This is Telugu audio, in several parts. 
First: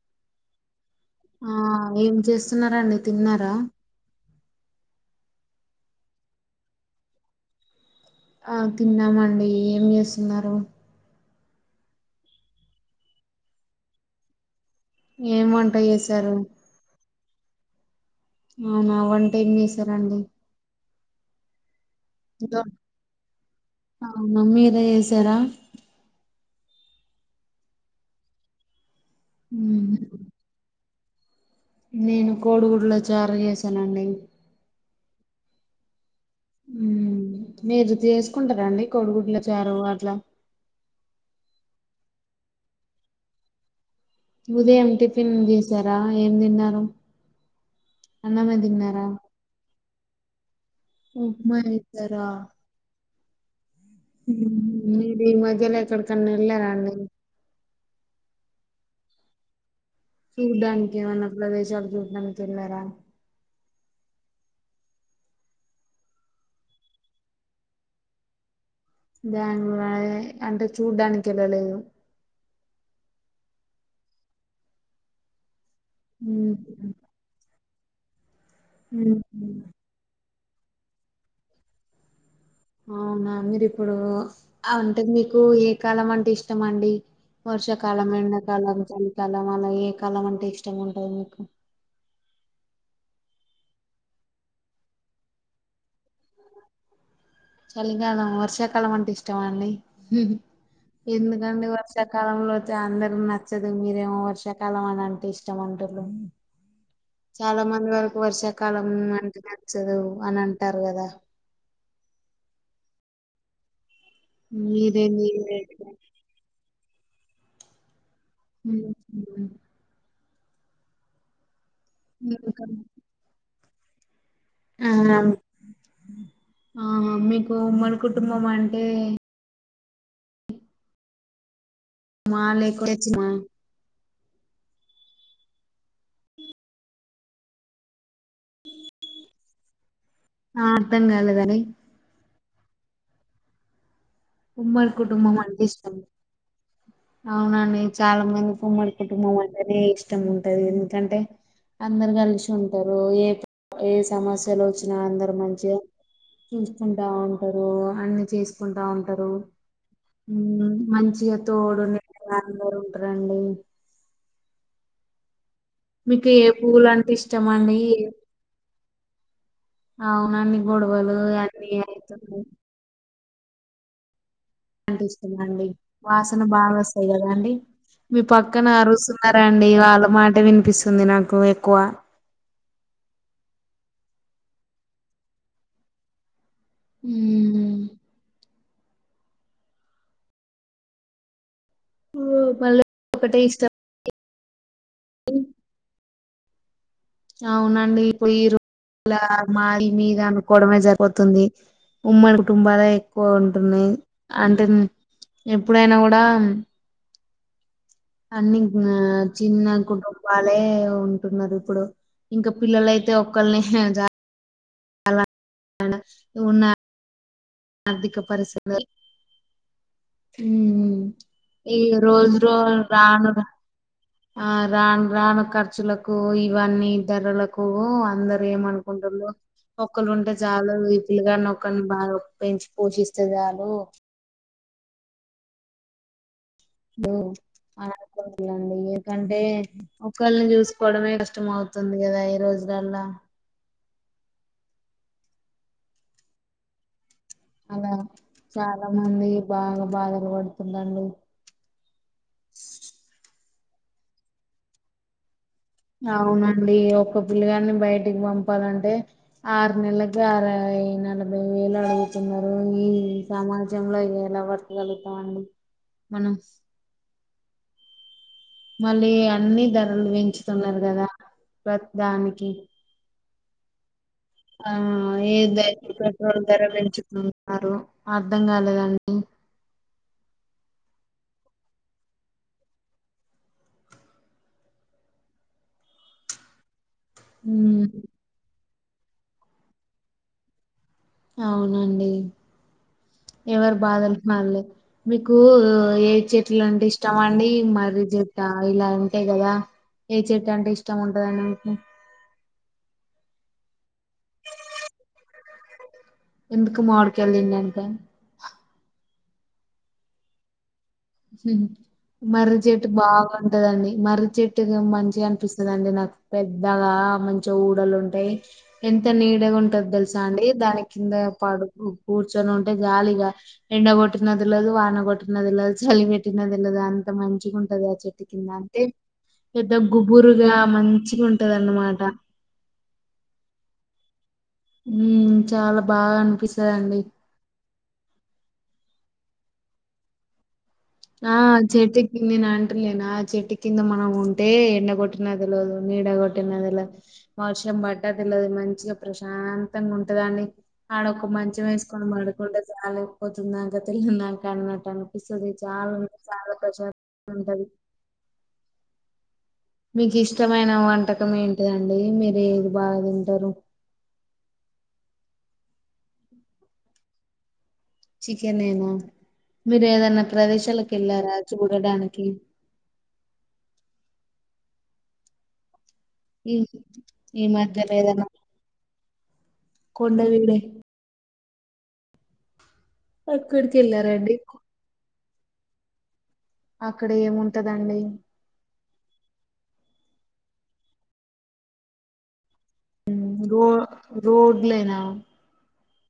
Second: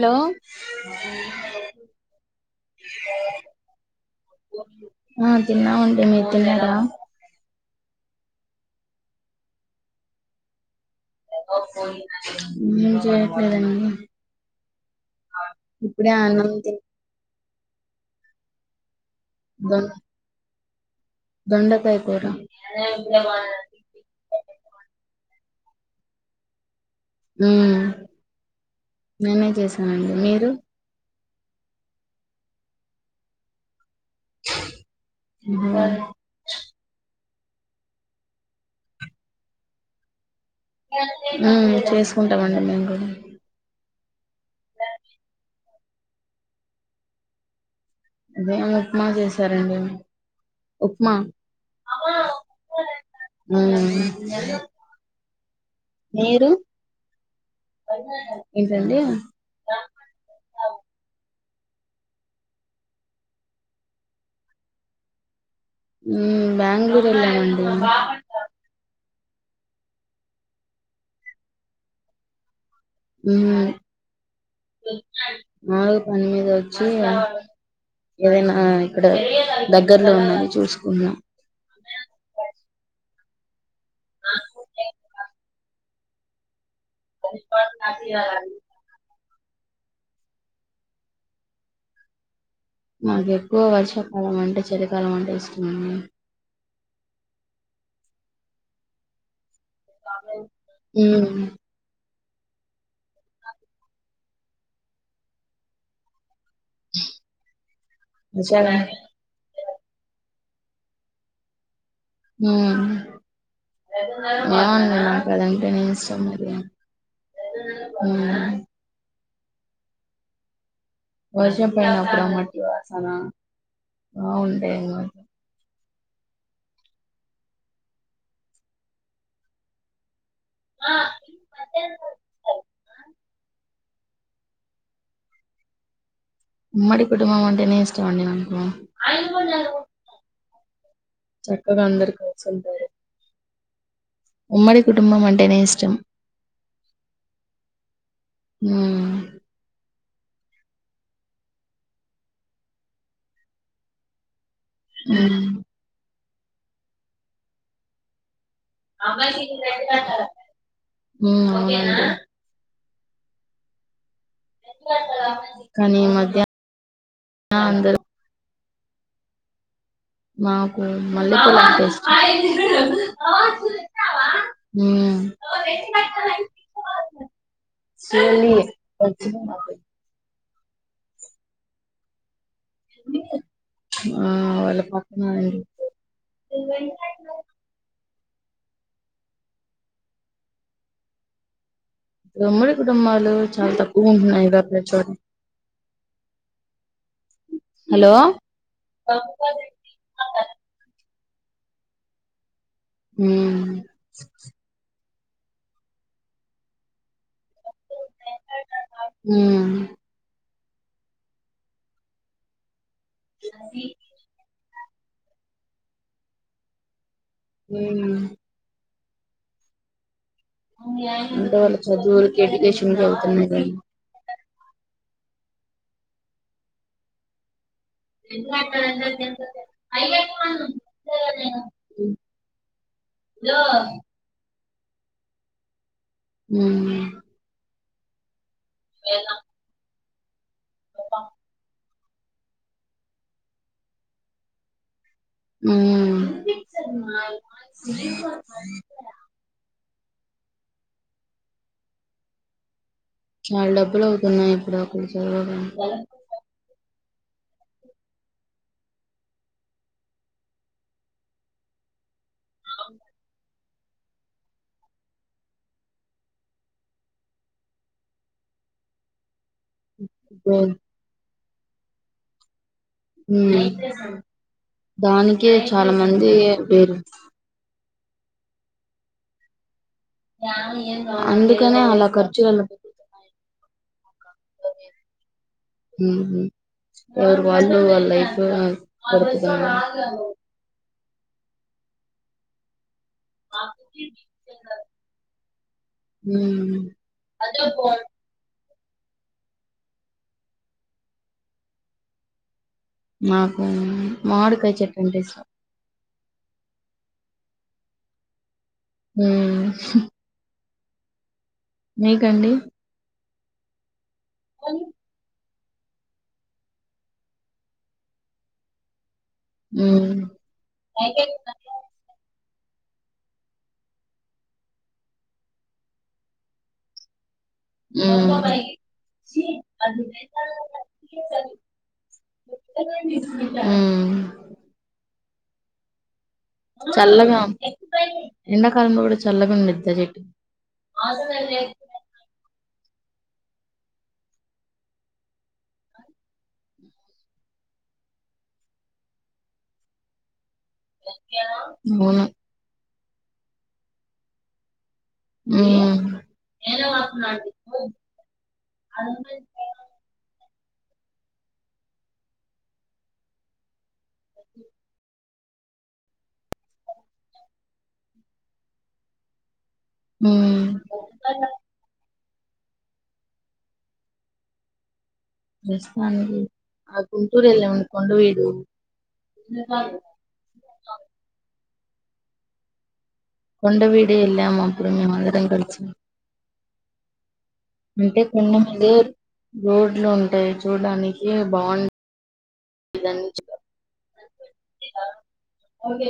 హలో ఆ ఏం చేస్తున్నారాండి తిన్నారా ఆ తిన్నాం అండి మీరు తిన్నారా ఆ తిన్నామండి ఏం చేస్తున్నారు ఏం చేయట్లేదు అండి ఏం వంట చేసారు అవునా వన్ ేం దొ చేశారంండి దొండకాయ కూర అవును మీరే చేసారా హూ మ్ నేనే చేశానండి మీరు నేను కోడుగుడ్ల చారు చేసానండి. [inaudible] ఊ మీరు చేసుకుంటారంండి కోడుగుడ్ల చారు అట్ల హమ్ చేసుకుంటామండి మేము కూడా ఉదయం టిఫిన్ వ జరా ఏం తిన్నారు అన్నమే మేం తిన్నారా ఉప్మా చేశారండి ఉప్మా చేశారా ఉమ్ మీరు ఈ మధ్యలో ఎక్కడికన్న మీరు వెళ్ళారా అండి ఏంటండి చూడ్డానికి ఏమన్నా ప్రదేశాలు చూడ్డానికి కెల్లారా బెంగళూరు వెళ్ళాం అండి బెంగళూరు అ అంటే చూడ్డానికి వెళ్ళలేదు హమ్ నాలుగు పని మీద ఉమ్. వచ్చి ఏదైనా ఇక్కడ దగ్గర్లో ఉన్న చూసకుందాం అవునా మీరు ఈ ప ఇప్పుడు ఆ ఉంటది మీకు ఏ కాలం అంటె ఇష్టంమండి వర్షాకాలం ఎండకాలం చ కాలాల్లో ఏ కాలం అంటే ఇష్టం ఉంటది మీకు. నాకు ఎక్కువ వర్షాకాలం అంటే చలికాలం అంటే ఇష్టమండి చలికాలం వర్షాకాలం అంటే ఇష్టం అండి ఉమ్ ఎందుకండి వర్షా కా కాలంలో అందరుూ నచ్చదు మీరేమో వర్షాకాలం అని అంటే ఇష్టం అంటారు చాలా మంది వరకు నిజమే. వర్షాకాలం అంటే నచ్చదు అని అంట అంటారు కద హమ్ ఏమో అండి మీరేంది నాకు అదంటే నే ఇష్టం మరి ఉమ్ హమ్ వర్షం ప్పుడు మట్టి ఇంకా వాసన ఆ ఆ ఉంటాయిమ ఆ మీకుఉమ్మడి కుటుంబం అంటే అ అదే మా లేకుడెచ్చ మా ఉమ్మడి కుటుంబం వంటేనే ఇష్టమండి నాకు ఆ అర్థం కాలేదని చక్క కందరుక సంటే ఉమ్మడి కుటుంబం అంటే ఇష్టం అవునండి చాలా మంది ఉమ్మడి ఉమ్ కుటుంబం అంటేనే ది ఇష్టం ఇష్టం ఉంటది ఎందుకంటే అందరు కలిసి ఉంటారు ఏ ఏ సమస్య సలోచనా అందరు ఉమ్ మంచిగా చూసుకుంటా ఉంటారు అన్ని చేసుకుంటా [inaudible] నా ఉంటారు ఉమ్, ఊ నా రండి ఎ మీకు ఏ పువలు అంటే ఇష్టం అండి అందరు అవునండి మాకు గొడవలు మల్లె అన్ని పూల్లేస్ అయితున్నాయి అంటి ఇష్టమండి వాసన బాగా వస్తాయి కదాండి మీ ఉమ్ పక్కన అరుస్తున్నారాండి వాళ్ళ మాట వి పిస్తుంది నాకు ఎక్కువ ఆ వాళ పక్కన్నారండి ఇవ మ్మ్. ఓ, ఉమ్మడి మళ్ళీ కుటుంబాలు ఒకటే ఇష్టం చాలా తక్కువ ఉంటున్నాయి. [unintelligible] చ అవునండి ఇప్పు ఈ రోజుల మఈ మీ ఈ అనుకోవడమే జరుంది పోతుంది ఉమ్మడి కుటుంబాలే ఎక్కువ ఉమ్ ఉంటున్నాయి అంటే ఎప్పుడైనా కూడా అన్ని చిన్న కుటంపా ఉంటున్నారు ఇప్పుడు ఇంకా పిల్లలయితే త ఒకలని హజ నువున్నా ఉమ్ ఆర్థిక పరిస్థిత అంటే వాళ్ళ ఈ రోజు చదువురికి రో ఎడ్యుకేషన్కి రాను వెళ్తున్నా కానీ ఆ రాను రాను ఖర్చులకు ఇవన్నీ ధరలకు ప్పువ అందరు ఏమనుకుంటన్నారు ఒక్కళ్రు ఉంటే చాలుా వి పలుగాని ఒరిని బాగా పోషిస్తే చాలు ఉ ఆ ఇలండి ఎందుకంటే ఒకళ్లను చు కోడమే కష్టమదు వస్తుంది కదా ఈ రోజులలా మ్ అలా చాలా మంది బాగా బాధ పడుతున్నాను చాలా డబ్బులు అవుతున్నాయి ఇప్పుడు అక్కడు చదువగానే అవునండి ఒ ఒక పిల్లిగాని బయటికి పంపాలంటే ఆరు నెలలకి అరై నలభై వేలు అడుగు న్నారు ఈ సామాజ విజ్యంలో ఎలా వర్తగలుగుతాండి మనం మళ్ళీ అ అన్ని ధరలు పెంచుతున్నారు కదా ప్రతి దానికి మ్ ఆ ఏ పెట్రోల్ ధర వేరు పెంచుతున్నారు అర్ధం కాలేదండి అందుకనే అలా ఖర్చు [inaudible] ఎవరు వాళ్ళు ఉమ్, వాళ్ళైపోయారు [unintelligible] అవునండి ఎవరు బాధలు మలి మీకు ఏ చెట్లు ఉమ్ అంటే ఇష్టం అండి మర్రి చెట్ట ఇలా అంతే కదా ఏ చెట్టు అంటే ఇష్టం ఉంటది అండి మీకి నాకు మామిడికాయ చెట్టు అంటే ఇష్టం ఎందుకు మామిడికాయలు తినడానికా మ్ మర్రి చెట్టు బాగా దండి మరి చెట్టుగా మంచిగా అనిపిస్తుంది లేదండి నాకు పెద్దగా మంచి ఊడలు ఉంటాయి ఎం ద నీడగా ఉంటది ఉమ్ తెలుసా అండి దాని కింద పడుకుని కూర్ కూర్చొని ఉంటే జాలీగా ఎండ కొట్టినది తెలవదు వాన కొట్టిన తెలవదు చలిబెట్టినది తెలద అంత మంచి మంచిగుంటది ఆ చెట్టు ఉమ్ కింద అంటే పెద్ద గుబురుగా మంచిగా ఉంటది అన్నమాట ఉమ్ ఉ చాలా బాగా అను చల్లగా ఎండాకాలంలో కూడా చల్లగుంది నిద్ద చెట్ ఆ చేతికి ని నాంటు లేనా చెట్టు కింద మనం ఉంటే ఎండగొట్టిన తెలివదు, నీడ కొట్టిన తెలదు, వర్షం బడ్డ తెలవదు, మంచిగా ప్రశాంతంగా ఉంటదాని ఆడొక్క మంచం వేసుకొని అవును పడుకుంటే సాలు పొద్దున్ దాంక తెల్లందాక అలవాటు అనిపిస్ ఊమ్ ఉంటది మీకు ఇష్టమైన వంటకం ఏంటిదండి మీరు ఏది బాగా తింటారు చికెనేనా మీరు ఏదన్నా ఉమ్ ప్రదేశాలకు వెళ్ళారా చూడడానికి ఎస్ అండి ఈ ఈ మధ్యలో ఏదైనా కొండ వీడే అక్కడికి కొండవీడు వెళ్ళారండి ఎళ్ళాం అప్పుడు మేం అదే ట్రైబల్స్ అక్కడ ఏమున్ ట దాండి అదే రోడ్లు ఉంటాయి చూడడానికి బాగుం రో రోడ్ల్ లేనా ఓకే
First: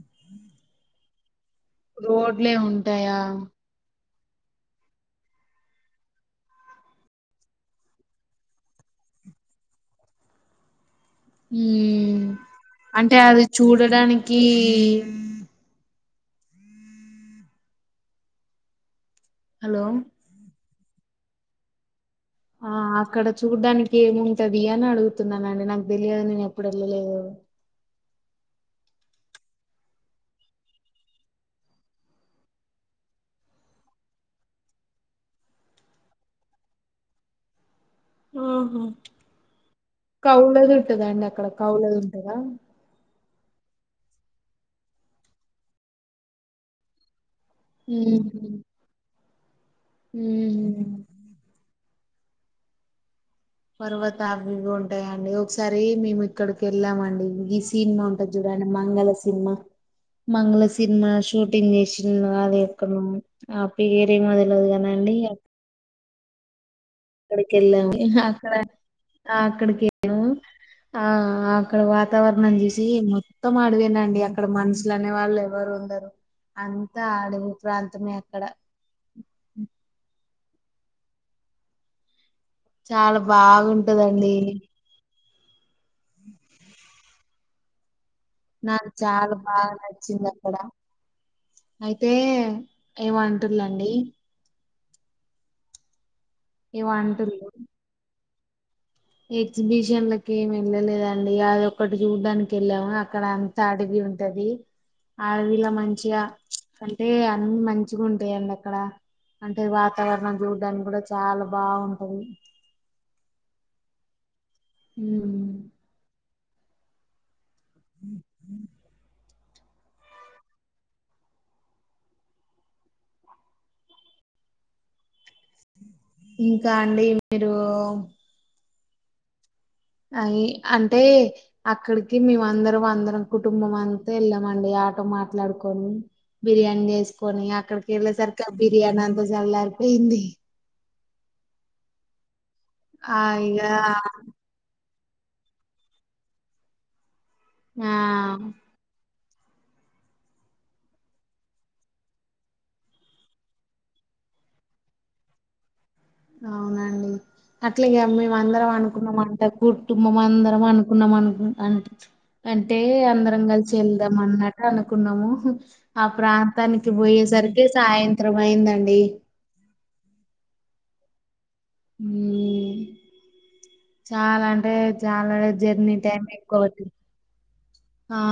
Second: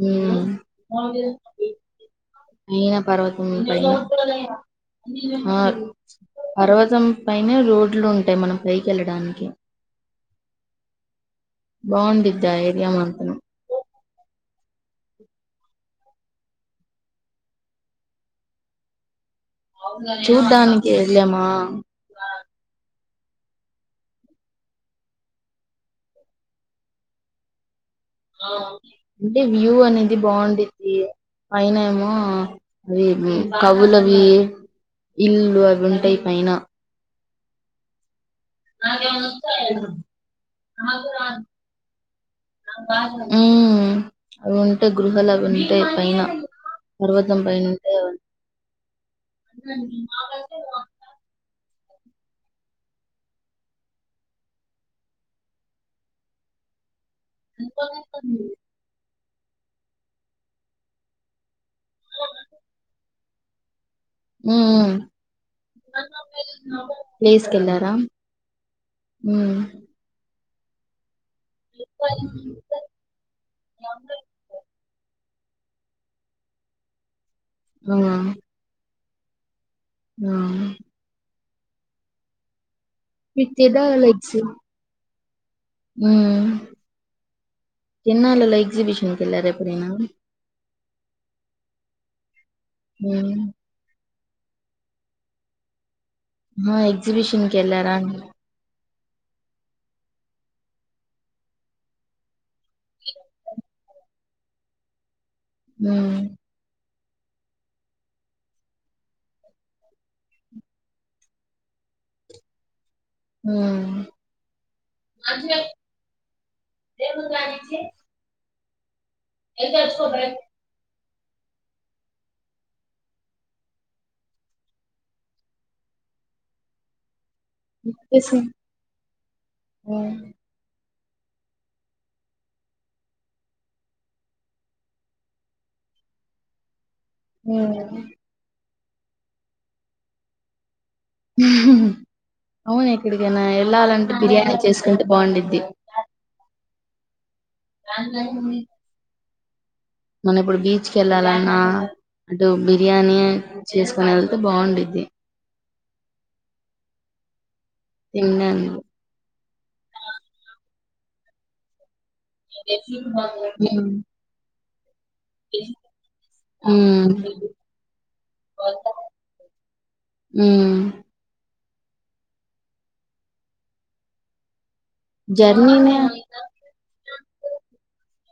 హుమ్ మా వే రోడ్ అయినా పర్వతం పైన ఆ రోజం పైనే రోడ్లు ఉంటాయి మనం పైకి వెళ్ళడానికి ఊమ్ బాగుండిద్ది ఆ ఏరియా అంటే మాత్రం అది చూడడానికి కీ హలో చూడ్డానికి ఏలేమా ఆ అక్కడ చూడ్డానికి ఏం ఉంటది అని అడుగుతున్నానండి నాకు తెలియదు నేను ఎప్పుడు వెళ్ళలేదు అంటే వ్యూ అనేది బావుండిద్ది పైన ఏమో అవి కవులువి ఇల్లు అవి ఉంటాయి పైన ఆహా కవులది ఉంటదా అండి అక్కడ కవులది ఉంటదా ఊ అవి ఉంటాయి గృహలు అవి ఉంటాయి పైన పర్వత ఊహూ అంతే అండి మా కంటే పర్వత అవివి ఉంటాయండి ఒకసారి మేము ఇక్కడికి వెళ్ళామండి ఈ సిన్మా ఉంటదిచూడండి మంగళ తిన్నా మంగళ సినిమా షూటింగ్ చేసింది అది ఎక్కనో పేరే మొదలదు కద అండి థమ్సప్ ఎయ్ అక్కడికి వెళ్ళాము అక్కడ మ్మ్ అక్కడికి ఏము ఆ ఆ అక్కడ వాతావరణం చూసి మొత్తం అడవేనండి అక్కడ మనుషులు అనే వాళ్ళు ఎవరు ఉండరు అంతా అడవే అవునా ప్రాంతమే అక్కడ ఆ చాలా మీకు బాగుంటదండి ఊ తిర్ణాలలో నాకు ఎక్సిిబిషన్ చాలా కెళ్లార బాగా ఎప్పుడైనా నచ్చింది అక్కడ అయితే మ్మ్ ఏమంటుందండి ఆ ఏమో అంటుర్రు ఎక్జిబిషన్కి వెళ్లార ఎగ్జిబిషన్లకి ఏమి వెళ్ళలేదండి అది ఒక్కటి చూడ్డానికి వెళ్ళాము అక్కడ అంత అడవి ఉంటది అడవిలా మ్మ్ మంచిగా కని అంటే అన్ని మంచిగా ఉంటయిండి అక్కడ అంటే వాతావరణం చూడ్డానికి కూడా చాలా బావుంటది ఊ ఉమ్. అదే ఏమని [unintelligible] చె [inaudible] ఇంకా అండి మీరు తెలుసు మ్మ్ అయి అం అంటే అక్కడికి మేమందరం అందరం కుటుంబం అంతా వెళ్ళామండి ఆటో మాట్లాడుకొని, బిర్యానీ చేసి కొని అక్కడకి మ్మ్ వెళ్ళ సరికి బిర్యానీ అంతా చల్లారిపోయింది అవును ఆ ఎక్కడికైనా ఇగ ఎ ళ్ళాలంటే బిర్యానీ చేసు తె బాగుండిది ఆ మనం ఇప్పుడు బీచ్ కి వెళ్ళాలన్నా అంటే బిర్యానీ చేసుకుని వెళ్తే బాగుండుద్ది అవునండి అట్లాగ మేమ అందరం తినడానికి అనుకున్నాంమంట కుటుంబం అందరం అనుక ఉన్నమనాకు యాంన్ అంటే అందరం కలిసి మ్మ్ వెళ్దాం అన్న అవును అనుకున్నాము ఆ ప్రాంతానికి మ్మ్ పోయేసరికి సాయంత్రం అయిందండి మ్మ్ మ్ చాలా అంటే చాలా జర్నీనే జర్నీ టైమ్ ఎక్కువ అవుతుంది ఆ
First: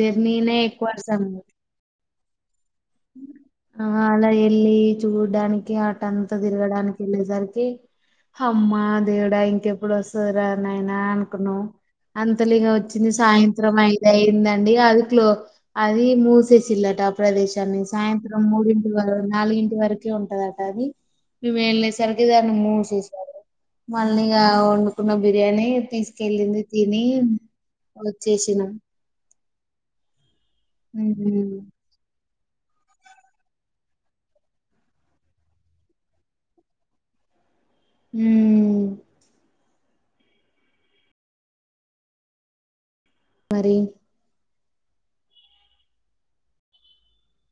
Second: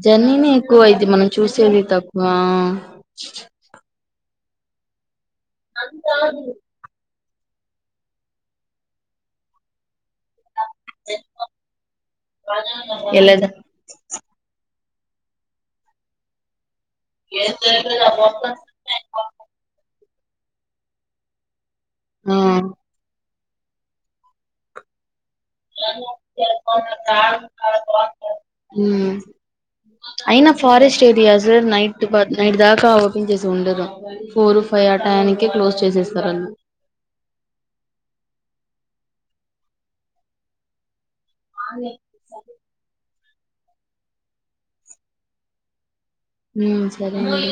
జర్నీనే ఎక్కువ వస్తాం వా అ ఆ అ ఎల్లి చూ చడానికి ఆటంతా తిరగడానికి లేదు అందరికి అమ్మ దేవుడా ఇంకెప్పుడు వస్తాదిరా [unintelligible] నా అనుకున్నాం అంతలిగ వచ్చింది ఎల్లదా సాయంత్రం అఐద అయిందండి అది [unintelligible] అది మూసేసిల డా ప్రదేశ్ సాయంత్రం మూడింటి వర నాలుగింటి వరకు అట్లే ఉంటాదట అది నువ్వెల్లెస్ సరికి ఆ దాన్ని మూసేసారు. మల్లి గా వండుకున్నం బిర్యానీ తీసుకెళ్ళింది, తిని వచ్చేసినా. మాట అయిన ఫారెస్ట్ ఏరియాస్ నైట్ బ నైట్ దాకా ఓపెన్ చేసి ఉండదు ఫోర్ ఫైవ్ ఆ టయానికె క్లోజ్ చేసేస్తారు అన్న ఊ ఆన్లైన్ రిజర్వు మరీ ఉమ్ సరే మరి